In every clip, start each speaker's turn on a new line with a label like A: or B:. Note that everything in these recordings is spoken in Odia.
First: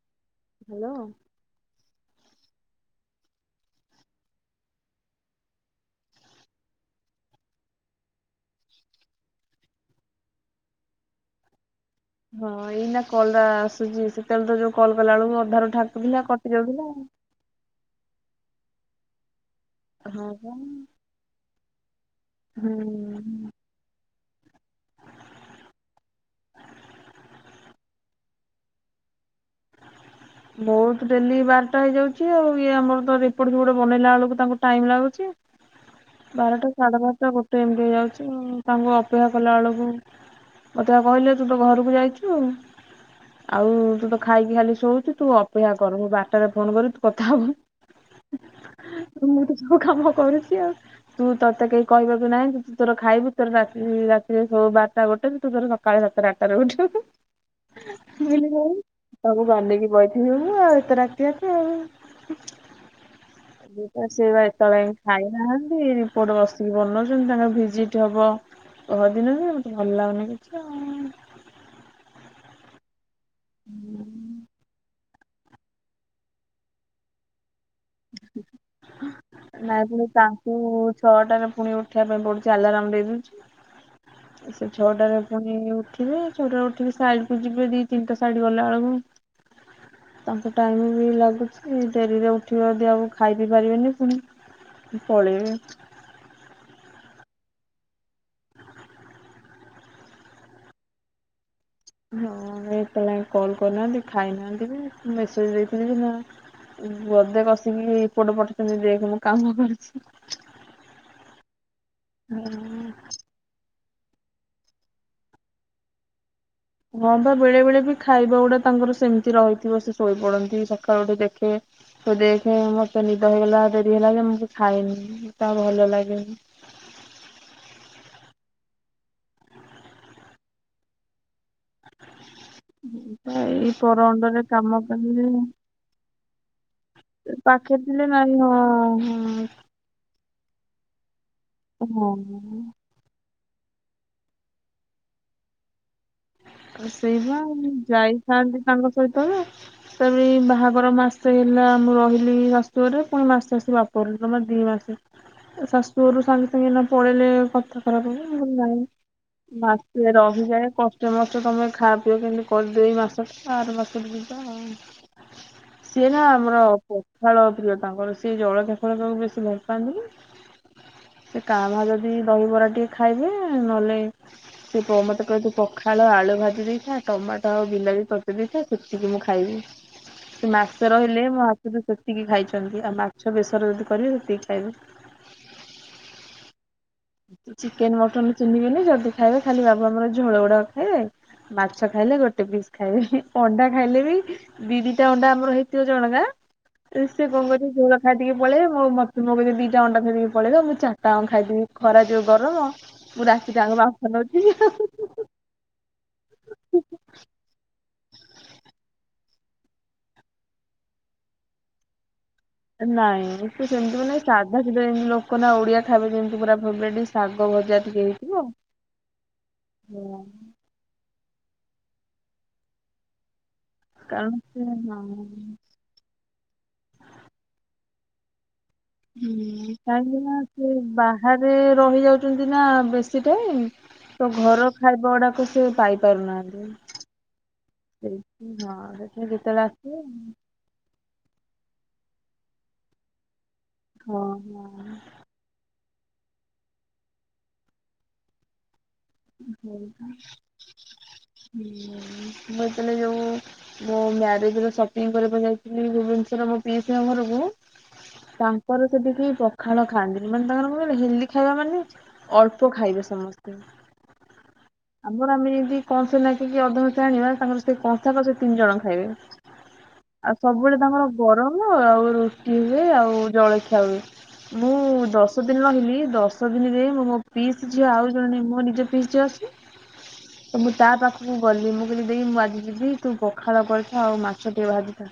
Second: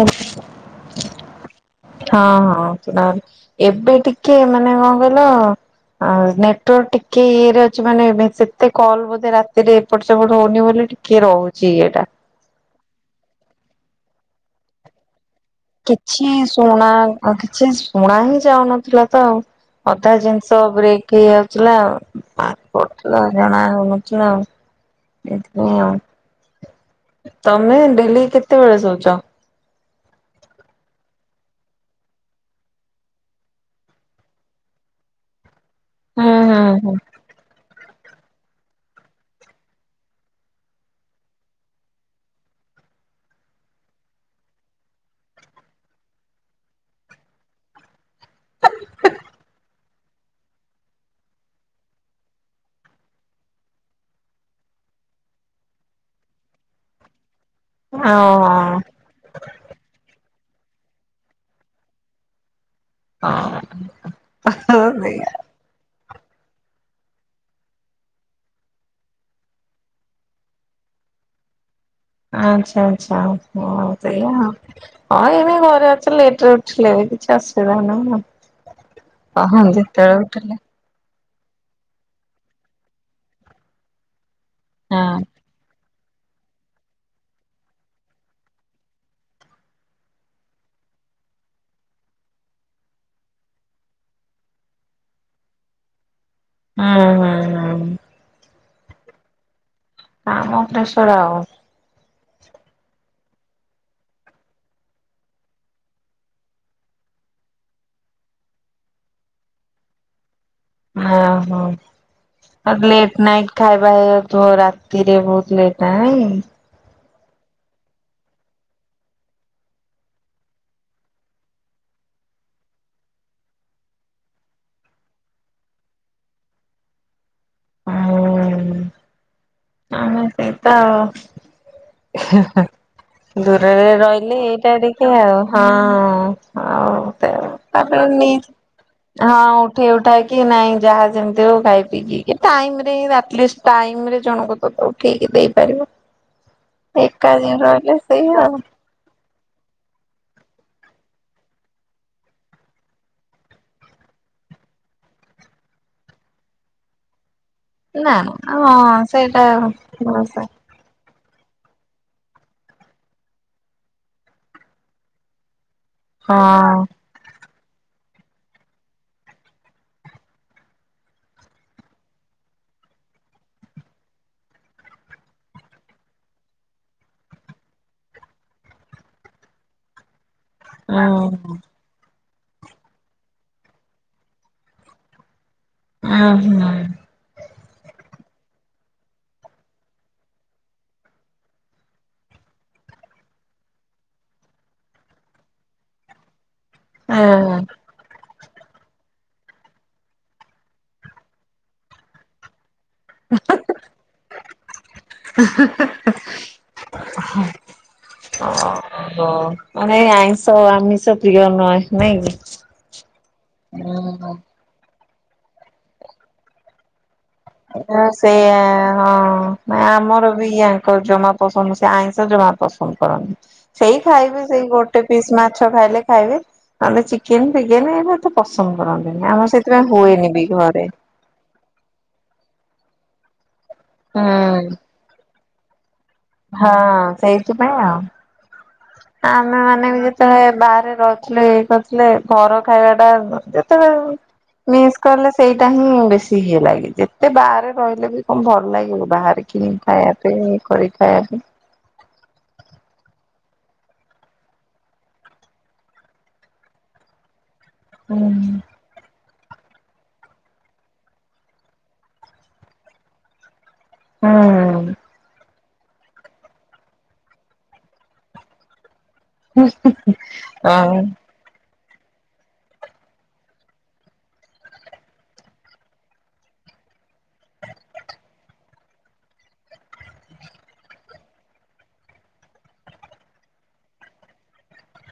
A: ହଁ,
B: ହ୍ୟାଲୋ
A: ହଁ। ଏବେ ଟିକେ ମାନେ, କଣ କହିଲ? ଆଉ ନେଟୱାର୍କ ଟିକେ ଇଏରେ ଅଛି। ମାନେ, ସେତେ କଲ୍ ବୋଧେ ରାତିରେ ଏପଟ ସେପଟ ହଉନି ବୋଲି ଟିକେ ରହୁଛି ଇଏଟା।
B: ହଁ, ଏଇ ନା କଲରା ଆସୁଛି। ସେତେ ବେଳେ ତ ଯଉ କଲ୍ କଲାଅଳକୁ
A: କିଛି ଶୁଣା ଆ କିଛି ଶୁଣା ହିଁ ଯାଉନଥିଲା ତ ଆଉ। ଅଧା
B: ହଁ ପା।
A: ଜିନିଷ ବ୍ରେକ୍ ହେଇଆଉଥିଲା। ଆ
B: ହୁଁ।
A: ପଡୁଥିଲା ଜଣା ହଉନ [unintelligible] ଏଇଥିପାଇଁ ଆଉ। ତମେ ଡେଲି କେତେବେଳେ ଶୋଉଚ?
B: ମୋର ତ ଡେଲି ବାରଟା ହେଇଯାଉଛି ଆଉ। ଇଏ ଆମର ତ ରିପୋର୍ଟ ଫିପୋଟ ବନେଇଲା ବେଳକୁ, ତାଙ୍କୁ ଟାଇମ୍ ଲାଗୁଛି।
A: ହୁଁ ହୁଁ
B: ବାରଟା
A: ହୁଁ
B: ସାଢେ ବାରଟା ଗୋଟେ ଏମିତି ହେଇଯାଉଛ। ଚୁ ତାଙ୍କୁ ଅପେକ୍ଷା କଲା ଅଳକୁ ମୋତେ କହିଲେ ତୁ ତ ଘରକୁ ଯାଇଛୁ। ଆଉ, ତୁ ତ ଖାଇକି ଖାଲି ଶୋଉଛୁ। ତୁ ଅପେକ୍ଷା କର। ବାରଟାରେ ଫୋନ୍ କରିବି ତୁ କଥା ହବୁ। ମୁଁ ତ ସବୁ କାମ କରୁଛି ଆଉ। ତୁ ତୋତେ କେହି କହିବାକୁ ନାହାଁନ୍ତି। ତୁ ତୋର ଖାଇବୁ, ତୋର ରାତି ରାତିରେ ଶୋ ବାରଟା ଗୋଟେ ହଟା ତୁ ତୋର ସକାଳେ ସାତଟା ଆଠଟାରେ ଉଠ,
A: ଓ
B: ମୁଁ କହିଲି କାଇଁ,
A: ହଁ।
B: ମୁଁ ଗାନେଇକି ବଇଚି। ମୁଁ, ଆଉ ଏତେ ରାତି ଆକେ ଆଉ। ଇଏତ ସେବା ଏତେଳ ଆଙ୍କେ ଖାଇନାହାଁନ୍ତି। ରିପୋର୍ଟ ବସିକି ବନଉଛନ୍ତି। ତାଙ୍କ ଭିଜିଟ୍ ହବ। ପହରଦିନ ବି ମତେ ଭଲ ଲାଗୁନି କିଛି ଆଉଁ।
A: ଆଚ୍ଛା ଆଚ୍ଛା ହଁ ସେଇଆ ଆଉ। ହଁ, ଏମି ଘରେ ଅଛି, ଲେଟ୍ ରେ ଉଠିଲେ, ଏବେ କିଛି ଅସୁବିଧା ନାହିଁ ଆଉ। ହଁ,
B: ନାଇଁ ପୁଣି
A: ଯେତେବେଳେ
B: ତାଙ୍କୁ
A: ଉଠିଲେ
B: ଛଅଟାରେ ପୁଣି ଉଠେୟା ପାଇଁ ପଡୁଛି। ଆଲାରାମ ଦେଇ ଦଉଛି, ସେ
A: ହଁ।
B: ଛଅଟାରେ ପୁଣି ଉଠି ବେ ଛ ଟାଳେ ଉଠିକି ସାଇଡକୁ ଯିବେ ଦି ତିନିଟା ସାଇଡ ଗଲା ବେଳକୁ ତାଙ୍କୁ ଟାଇମ୍ ବି ଲାଗୁଛି, ଡେରିରେ ଉଠିବ ଯଦି ଆଉ ଖାଇ ବିି ପାରିବେନି ପୁଣି ପଳେଇବେ।
A: ହୁଁ ହୁଁ ହୁଁ। କାମ ପ୍ରେସର ଆଉ।
B: ହଁ, ଏତଳ ଆଏଁ କଲ୍ କରିନାହାଁନ୍ତି, ଖାଇନାହାଁନ୍ତି ବି ମେସେଜ ଦେଇଥିଲି ବି ନା ବୋଧେ କସିକି ରିପୋର୍ଟ ପଠେଇଛନ୍ତି। ଦେଖ୍ ମୁଁ କାମ କରିୁଛି।
A: ଆହୋ, ଆ ଲେଟ୍ ନାଇଟ୍ ଖାଇ ଭାଇ ଆଉ ତୁ ରାତିରେ ବହୁତ ଲେଟ ନାଇଁ
B: ହଁ ବା ବେଳେ ବେଳେ ବି ଖାଇବା ଗୁଡା ତାଙ୍କର ସେମିତି ରହିଥିବ, ସେ ଶୋଇପଡନ୍ତି। ସକାଳୁ ଉଠି ଦେଖେ। ସୋ ଦେଖେ ମତେ ନିଦ ହେଇଗଲା, ଡେରି ହେଲା, ଯେ ମୁଁ ଖାଇନି, ତା ଭଲ ଲାଗେନି।
A: ହୁଁ। ଆମେ ସେଇ ତ ଆଉ
B: ଏଇ
A: ଦୂରରେ
B: ପର
A: ରହିଲେ
B: ଅଣ୍ଡରେ
A: ଏଇଟା
B: କାମ
A: ଟିକେ
B: କଲେ
A: ଆଉ ହଁ ଆଉ। ଏମତି।
B: ପାଖରେ ଥିଲେ
A: ତା'ପରେ
B: ନାଇଁ
A: ନେଇ
B: ହଁ
A: ହଁ ଉଠେଇ ଉଠା କି ନାଇଁ ଯାହା ଯେମିତି ହଉ ଖାଇ
B: ହଁ
A: ପିକି
B: ହଁ।
A: ଟାଇମ୍ ରେ ଆଟଲିଷ୍ଟ ଟାଇମ୍ ରେ ଜଣକୁ ଓ ତାକୁ ଠିକ୍ ଦେଇପାରିବ। ଏକା
B: ସେଇବା,
A: ଯେ
B: ମୁଁ
A: ରହିଲେ ସେଇ ଆଉ
B: ଯାଇଥାନ୍ତି ତାଙ୍କ ସହିତ ଯେ ସେବି ବା ବାହାଘର ମାସେ ହେଲା, ମୁଁ ରହିଲି ଶାଶୁଘରେ ପୁଣି ମାସେ ଆସି ବାପଘରେ ଯମା ଦି ମାସେ। ଶାଶୁ ଘରୁ ସାଙ୍ଗେ ସାଙ୍ଗେ ଏନା ପଳେଇଲେ କଥା ଖରାପ
A: ନା
B: ହବ।
A: ନା
B: ମୁଁ କଇଲି ନାଇଁ
A: ହଁ ସେଇଟା
B: ମାସେ
A: ଭଲସେ
B: ରହିଯାଏ। କଷ୍ ସମ ସମସ୍ତେ ତମେ ଖା, ପିଅ କିନ୍ତୁ କରିଦେଇ, ମାସଟା ଆର ମାସରେ ଯିବା ଆଉ ସିଏ ନା ଆମର
A: ହଁ
B: ପଖାଳ ପ୍ରିୟ ତାଙ୍କର ସେ। ସେ ଜଳଖିଆ ଫଳଖିଆ କୁ ବେଶୀ ଭଲ ପାଆନ୍ତିନି। ସେ କାଁ ଭା ଯଦି ଦହିବରା ଟିକେ ଖାଇବେ, ନହେଲେ ସେ ମତେ କହିବେ ପ ପଖାଳ ଆଳୁ ଭାଜି ଦେଇଥା ଟମାଟୋ ଆଉ ବିଲାତି ପତ ଦେଇଥା ସେତିକି ମୁଁ ଖାଇବି। ସେ ମାସ
A: ହୁଁ
B: ରହିଲେ ମୋ ହାତରୁ ସେ ସେତିକି ଖାଇଛନ୍ତି ଆଉ ମାଛ ବେସରେ ଯଦି କରିବେ ସେତିକି ଖାଇବେ
A: ଅ ହ।
B: ଚିକେନ, ମଟନ ଚିହ୍ନିବେନି। ଯଦି ଖାଇବେ ଖାଲି ବାବା ଆମର ଝୋଳ ଗୁଡାକ ଖାଇବେ। ମାଛ ଖାଇଲେ ଗୋଟେ ପିସ୍ ଖାଇବେ। ଅଣ୍ଡା ଖାଇଲେ ବି ଦି ଦିଟା ଅଣ୍ଡା ଆମର ହେଇଥିବ ଜଣକା ସେ କଣ କରନ୍ତି ଝୋଳ ଖାଇଦେଇକି ପଳେଇବେ। ମୋ ମତେ ତୁମକୁ ଯଦି ଦିଟା ଅଣ୍ଡା ଥୋଇକି ପଳେଇବେ। ମୁଁ ଚାରିଟା ଖାଇଦେବି ଖରା ଯୋଉ ଗରମ ମୁଁ ରାତିଟା ଯାକ ବାମ୍ଫ ନଉଛି ଆଉ ନହୁ।
A: ଓହ ମାନେ ଆଇଁଷ ଆମିଷ ପ୍ରିୟ ନୁହେ ନାଇଁ କି?
B: ନାଇଁ ସେମିତି ବି ନାଇଁ ସାଧା ସେମିତି ଲୋକ ନା ଓଡିଆ ଖାଇବେ ଯେମିତି ପୁରା ଫେବୋରାଇଟ
A: ଆଁ ସେଇୟା ହଁ
B: ହଁ
A: ଆମର ବି ଇୟାଙ୍କର ବି ଜମା ପସନ୍ଦ, ସେ ଆଇଁଷ ଜମା ପସନ୍ଦ କରନ୍ତିନି। ସେଇ
B: କାରଣ
A: ଖାଇବେ
B: ସେ
A: ସେଇ
B: ହଁ
A: ଗୋଟେ ପିସ୍
B: ହୁଁ।
A: ମାଛ ଖାଇଲେ ଖାଇବେ, ନହଲେ ଚିକେନ ଫିକେନେ ନହନେ ଏତେ ପସନ୍ଦ କରନ୍ତିନି ଆମର
B: ହୁଁ,
A: ସେଥିପାଇଁ
B: କାହିଁକି
A: ହୁଏନି
B: ନା?
A: ବି
B: ସେ
A: ଘରେ
B: ବାହାରେ ରହିଯାଉଛନ୍ତି ନା ବେଶୀ ଟାଇମ୍, ତ ଘର
A: ହୁଁ
B: ଖାଇବା ଗୁଡାକ ସେ ପାଇ
A: ହଁ, ସେଇଥି ପାଇଁ ଆ।
B: ସେଇଥି ହଁ ସେଥିପାଇଁ
A: ଆମେ
B: ଯେତେବେଳେ
A: ମାନେ
B: ଆସିବେ
A: ଯେତେବେଳେ ବାହାରେ ରହୁଥିଲେ, ଇ କରଥିଲେ ଘର ଖାଇବା ଟା
B: ହଁ ହଁ।
A: ମିସ୍ କଲେ ସେଇଟା ହିଁ ବେଶୀ ହେଇ ଲାଗେ, ଯେତେ ବାହାରେ ରହିଲେ ବି କଣ ଭଲ ଲାଗିବ। ବାହାରେ କିଣି ଖାଇବା ପାଇଁ, କରି ଖାଇବା ପାଇଁ
B: ଯଉ ମୋ ମାରେଜ ସପିଂ କରିବାକୁ ଯାଇଥିଲି ଭୁବନେଶ୍ଵର ମୋ ପିଇସି ଙ୍କ ଘରକୁ
A: ହୁଁ।
B: ତାଙ୍କର ସେଠିକି ପଖାଳ ଖାଆନ୍ତିନି ମାନେ ତାଙ୍କର କଣ ହେଲ୍ଦି ଖାଇବା ମାନେ ଅଳ୍ପ ଖାଇବେ ସମସ୍ତେ।
A: ହଁ।
B: ଆମର ଆମେ ଯଦି କଂସ ନକି, କିି ଅଧ କଂସା ଆଣିବା ତାଙ୍କର ସେଇ କଂସା କ ସେ ତିନି ଜଣ ଖାଇବେ। ଆଉ ସବୁବେଳେ
A: ହଁ
B: ତାଙ୍କର ଗରମ ଆଉ ରୁଟି ହୁଏ ଆଉ ଜଳଖିଆ ହୁଏ। ମୁଁ ଦଶ ଦିନ ରହିଲି, ଦଶ ଦିନରେ ମୁଁ ମୋ ପିସ୍ ଝିଅ ଆଉ ଜଣେ ମୋ ନିଜ ପିସ୍ ଝିଅ ଅଛି
A: [unintelligible]
B: ତ ମୁଁ ତା ପାଖକୁ ଗଲି, ମୁଁ କହିଲି ଦେଇ ମୁଁ ଆଜି ଯିବି, ତୁ ପଖାଳ କରିଥା ଆଉ ମାଛ ଟିକେ ଭାଜିଥା।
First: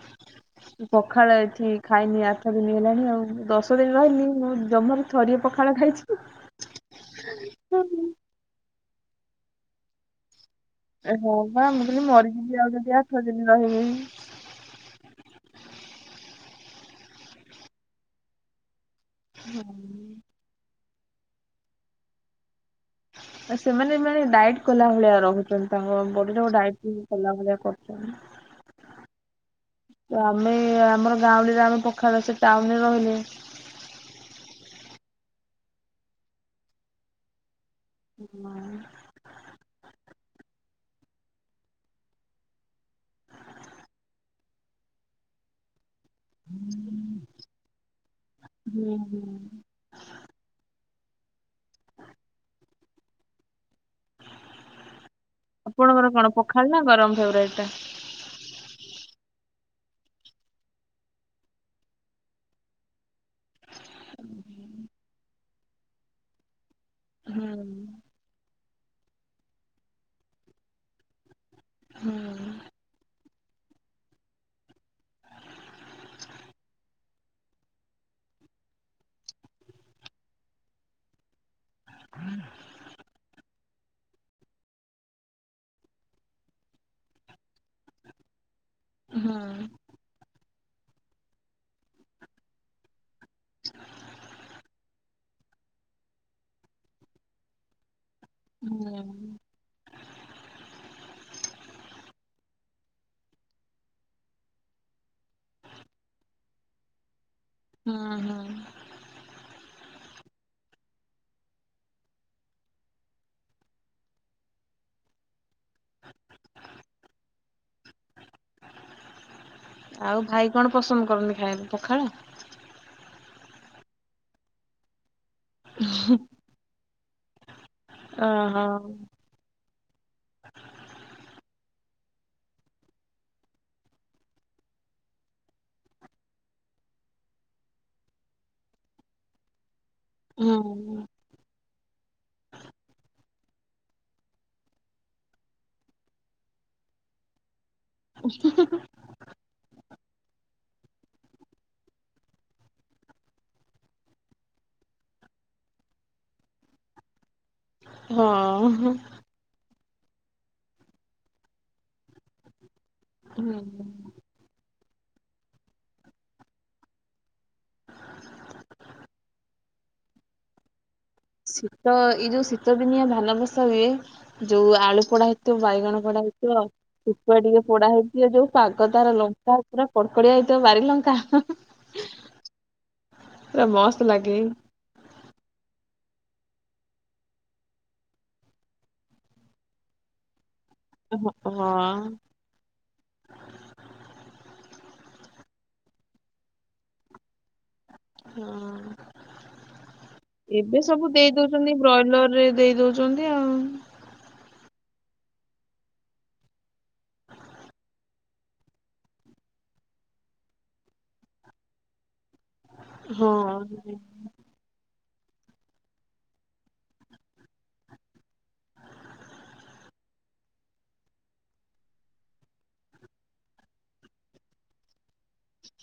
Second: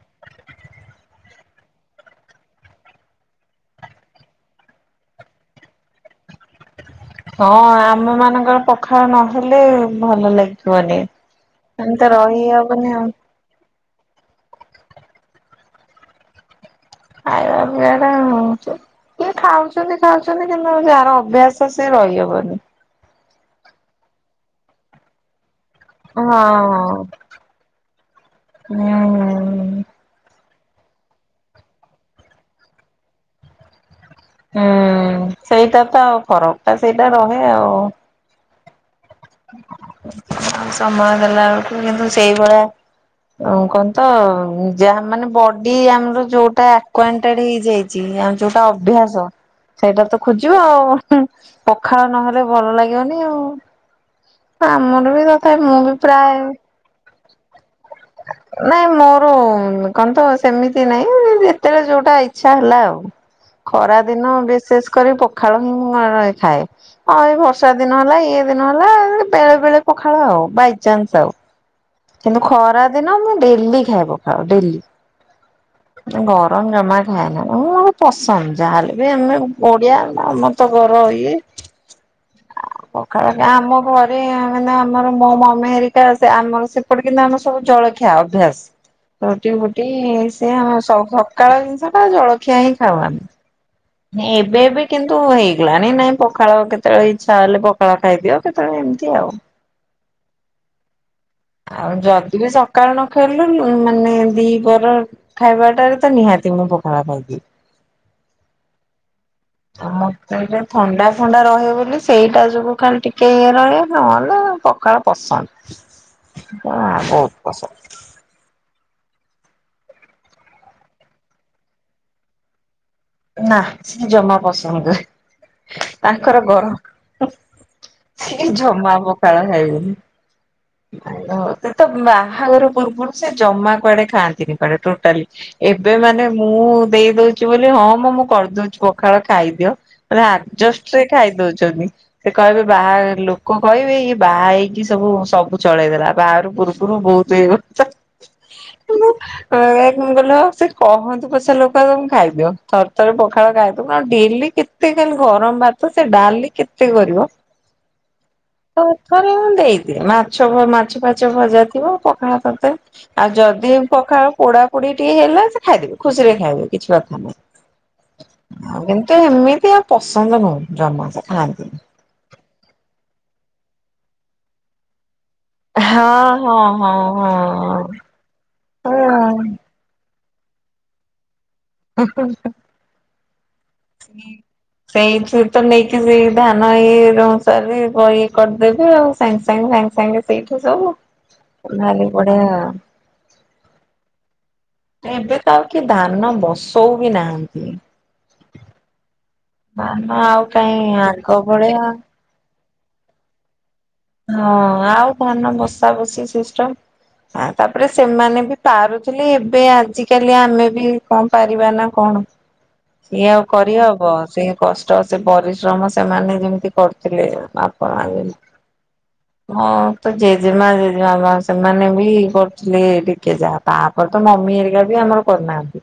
B: ପଖାଳ ଏଠି ଖାଇନି ଆଠ ଦିନ ହେଲାଣି ଆଉ, ଦଶ ଦିନ ରହିଲି ମୁଁ ଜମାରୁ ଥରିଏ ପଖାଳ ଖାଇଛି।
A: ହଁ ଆମ ମାନଙ୍କର ପଖାଳ ନହେଲେ ଭଲ ଲାଗେ
B: ହଁ ବା, ମୁଁ କହିଲି ମରିଯିବି ଆଉ ଯଦି ଆଠ ଦିନ ରହିବି। [unintelligible]
A: ଖାଇବା ପିଇବା ଟା ହ କିଏ ଖାଉଛନ୍ତି, ଖାଉଛନ୍ତି, କି ଯ ଅଭ୍ୟାସ ସେ ରହିହବନି।
B: ଆ ସେମାନେ ମାନେ ଡାଇଟ୍ କଲା ଭଳିଆ ରହୁଛନ୍ତି। ତାଙ୍କ
A: ହଁ
B: ବଡି ତାକୁ ଡାଏଟ୍ କଲା ଭଳିଆ
A: ହୁଁ।
B: କରୁଛନ୍ତି। ଆମେ ଆମର ଗାଁଉଲି ରେ ଆମେ ପଖାଳ, ସେ ଟାଉନରେ ରହିଲେ
A: ହୁଁ ସେଇଟା ତ ଆଉ ଫରକ ଟା ସେଇଟା ରହେ ଆଉ।
B: ହୁଁ।
A: ସମୟ ଦେଲାବେେଳକୁ କିନ୍ତୁ ସେଇଭଳିଆ କଣ ତ ଯାହା ମାନେ, ବଡି ଆମ ଯୋଉଟା ଆୱାଣ୍ଟଡ ହେଇଯାଇଛି ଆଉ ଯୋଉଟା
B: ହୁଁ ହୁଁ।
A: ଅଭ୍ୟାସ, ସେଇଟା ତ ଖୋଜିବ ଆଉ ପଖାଳ ନହେଲେ ଭଲ ଲାଗିବନି ଆଉ। ଆମର ବି ତଥା, ମୁଁ ବି ପ୍ରାୟ
B: ଫେବରାଏଟ ଟା।
A: [inaudible] ନାଇଁ ମୋର କଣ ତ ସେମିତି ନାଇଁ ଯେତେବେଳେ ଯୋଉଟା ଇଚ୍ଛା ହେଲା ଆଉ ଖରା ଦିନ ବିଶେଷ କରି ପଖାଳ ମୁଁ ଖାଏ। ହଁ ଏଇ
B: ହୁଁ
A: ବର୍ଷା ଦିନ ହେଲା ଇଏ ଦିନ ନହେଲା ବେଳେ ବେଳେ ପଖାଳ ଆଉ ବାଇଚାନ୍ସ ଆଉ କିନ୍ତୁ
B: ହୁଁ
A: ଖରା ଦିନ ମୁଁ ଡେଲି ଖାଏ ପଖାଳ ଡେଲି। ଗରମ ଜମା ଖାଏନା ମୁଁ ପସନ୍ଦ ଯାହାହେଲେ ବି ଆମେ ଓଡିଆ ଆମ ତ ଗରମ ଆଉ ପଖାଳଟା ଆମ ଘରେ ମାନେ ଆମର ମୋ ମମି ହେରିକା ଆମର ସେପଟେ କିନ୍ତୁ ଆମର ସବୁ ଜଳଖିଆ ଅଭ୍ୟାସ। ରୁଟି
B: ହୁଁ
A: ଫୁଟି ସେ ଆମ ସ ସକାଳ ଜିନିଷ ଟା ଜଳଖିଆ ହିଁ ଖାଉ ଆମେ ଏବେ ବି କିନ୍ତୁ ହେଇଗଲାଣିି ନାଇଁ ପଖାଳ କେତେବେଳେ ଇଛା ହେଲେ ପଖାଳ ଖାଇଦିଅ କେତେବେଳେ ଏମିତି
B: ହୁଁ।
A: ଆଉ। ଆଉ ଯଦି ବି ସକାଳୁ ନ ଖାଇଲୁ ମାନେ ଦିପହର ଖାଇବାଟାରେ ତ ନିହାତି। ମୁଁ ପଖାଳ ଖାଇଦିଏ।
B: ହୁଁ ହୁଁ।
A: ମତେ ଏ ଥଣ୍ଡା ଫଣ୍ଡା ରହିବ ବୋଲି ସେଇଟା ଯୋଗୁ ଖାଲି ଟିକେ ଇଏ ରହେ ନହଲେ ପଖାଳ ପସନ୍ଦ ଆ ବହୁତ ପସନ୍ଦ।
B: ଆଉ ଭାଇ କଣ ପସନ୍ଦ କରନ୍ତି ଖାଇବା କୁ ପଖାଳ।
A: ନା ସେ ଜମା ପସନ୍ଦ ନୁହେଁ ତାଙ୍କର ଗର ସେ
B: ଓହୋ
A: ଜମା ପଖାଳ ଖାଇବେନି। ସେ ତ ବାହାଘର ପୂର୍ବରୁ ସେ ଜମା କୁଆଡେ ଖାଆନ୍ତିନି କୁଆଡେ ଟୋଟାଲି। ଏବେ ମାନେ ମୁଁ ଦେଇ ଦଉଛି ବୋଲି ହଁ ମୁଁ ମୁଁ କରିଦଉଛି ପଖାଳ ଖାଇଦିଅ। ଆଡଜଷ୍ଟରେ
B: ହୁଁ
A: ଖାଇ ଦଉଛନ୍ତି। ସେ କହିବେ ବାହା ଲୋକ କହିବେ ଇଏ ବାହା ହେଇକି ସବୁ ସବୁ ଚଳେଇ ଦେଲା ବାହାଘର ପୂର୍ବରୁ ବହୁତ ଏଇ
B: [inaudible]
A: କଣ କହିଲ ସେ କଲେ ସେ କହନ୍ତୁ ପଛେ ଲୋକ ତମେ ଖାଇଦିଅ ଥରଥରେ ପଖାଳ ଖାଇଦବ ଡେଲି କେତେ ଗରମ ଭାତ ସେ ଡାଲି କେତେ କରିବ
B: ହଁ।
A: ତଥରେ ମୁ ଦେଇ ମାଛ ଭ ମାଛ ଫାଚ ଭଜା ଥିବ ପଖାଳ କରଦେ ଆଉ
B: ହୁଁ
A: ଯଦି ପଖାଳ ପୋଡା ପୋଡିଏ ଟିଏ ହେଲେ ସେ ଖାଇଦେବେ ଖୁସିରେ ଖାଇବେ କିଛି କଥା ନାହିଁ। କିନ୍ତୁ ହିମିତି ଆଉ ପସନ୍ଦ ନୁହଁ ଜମା। ସେ ଖାଆନ୍ତିନି।
B: ଶୀତ ଏଇ ଯୋଉ ଶୀତ ଦିନିଆ ଧାନ ବସା ହୁଏ ଯୋଉ ଆଳୁ ପୋଡା ହେ ବାଇଗଣ ପୋଡା
A: ହଁ ହଁ
B: ହେଇଥିବ
A: ହଁ ହଁ
B: ସୁକୁଆ ଟିକେ ପୋଡା ହେଇଥିଲେ ଯୋଉ ପାଗ ତାର
A: ହଁ।
B: ଲଙ୍କା ପୁରା ପ ପଡିଆ ହେଇଥବ ବାରି ଲଙ୍କା।
A: ହ ହ ହ।
B: ପୁରା ମସ୍ତ ଲାଗେ।
A: ସେଇଥି ତ ନେଇକି। ସେଇ ଧାନ ଇଏ ଅନୁସାରେ ବ କରିଦେବେ ଆଉ ସାଙ୍ଗେ ସାଙ୍ଗେ ସାଙ୍ଗେ ସାଙ୍ଗେ ସେଇଠି।
B: ହଁ।
A: ସବୁ ନାଲି ପଡିଆ। ଏବେ ତ ଆଉ କି ଧାନ ବସଉ ବି ନାହାନ୍ତି।
B: ହଁ।
A: ଧାନ ଆଉ କାହିଁ
B: ଏବେ ସବୁ
A: ଆଗ
B: ଦେଇ ଦଉଛନ୍ତି
A: ଭଳିଆ
B: ବ୍ରଏଲର ରେ ଦେଇ ଦଉଛନ୍ତି ଆଉ।
A: ହଁ ଆଉ ଧାନ ବସା ବସି ସିଷ୍ଟମ ହଁ ତାପରେ ସେମାନେ ବି ପାରୁଥିଲେ ଏବେ ଆଜିକାଲି ଆମେ ବି କଣ ପାରିବା ନା କଣ। ସିଏ ଆଉ କରି
B: ହଁ।
A: ହବ ସେ କ ଷ୍ଟ ସେ ପରିଶ୍ରମ ସେମାନେ ଯେମିତି କରୁଥିଲେ ଆପଣ ହଁ ତ ଜେଜେମା ଜେଜେମା ମା ସେମାନେ ବି କରୁଥିଲେ ଟିକେ ଯାହା ତାପରେ ତ ମ ମମି ହେରିକା ବି ଆମର କରିନାହାନ୍ତି।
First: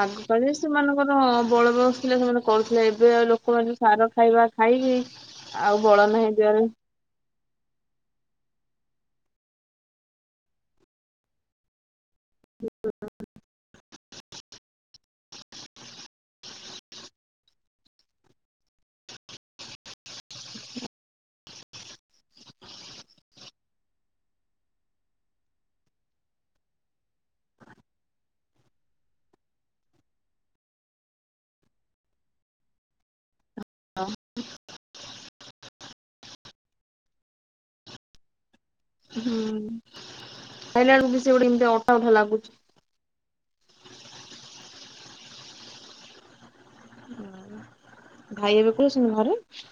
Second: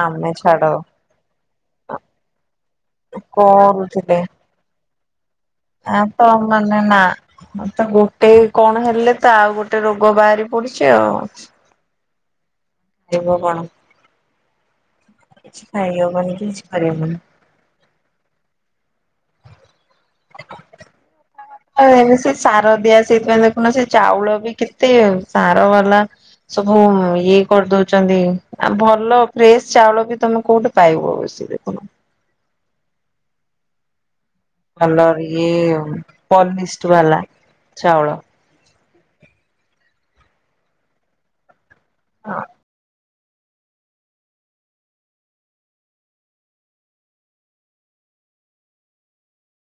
B: ଆଗ କାଳରେ ସେମାନଙ୍କର ବଳବୟସ୍ ଥିଲା ସେମାନେ କରୁ ଏବେ ଆଉ ଲୋକମାନେ ସାର
A: କରୁଥିଲେ
B: ଖାଇବା ଖାଇକି ଆଉ
A: ଆ
B: ବଳ
A: ତ
B: ନାହିଁ ଦେହରେ
A: ମାନେ ନା ଅ ତ ଗୋଟେ କଣ ହେଲେ ତ ଆଉ ଗୋଟେ ରୋଗ ବାହାରି ପଡୁଛି ଆଉ। ହେବ କଣ କିଛି ଖାଇ ହବନି କିଛି କରିହବନି। [inaudible] ଆ ସେ ସାର ଦିଆ ସେଇଥିପାଇଁ ଦେଖୁନ ସେ ଚାଉଳ ବି କେତେ ସାର ବାଲା ସବୁ ଇଏ କରିଦଉଛନ୍ତି ଆଉ ଭଲ ଫ୍ରେଶ ଚାଉଳ ବି ତମେ କୋଉଠୁ ପାଇବ? ଦେଖୁନୁ ମଲର ଇଏ ପନିଷ୍ଟ ବାଲା ଚାଉଳ।
B: ହୁଁ ଖାଇଲା ବେଳକୁ ବି ସେ ଗୋଟେ ଏମତି ଅଠା ଅଠା ଲାଗୁଛି। ଭାଇ ଏବେ ସେ ଘରେ?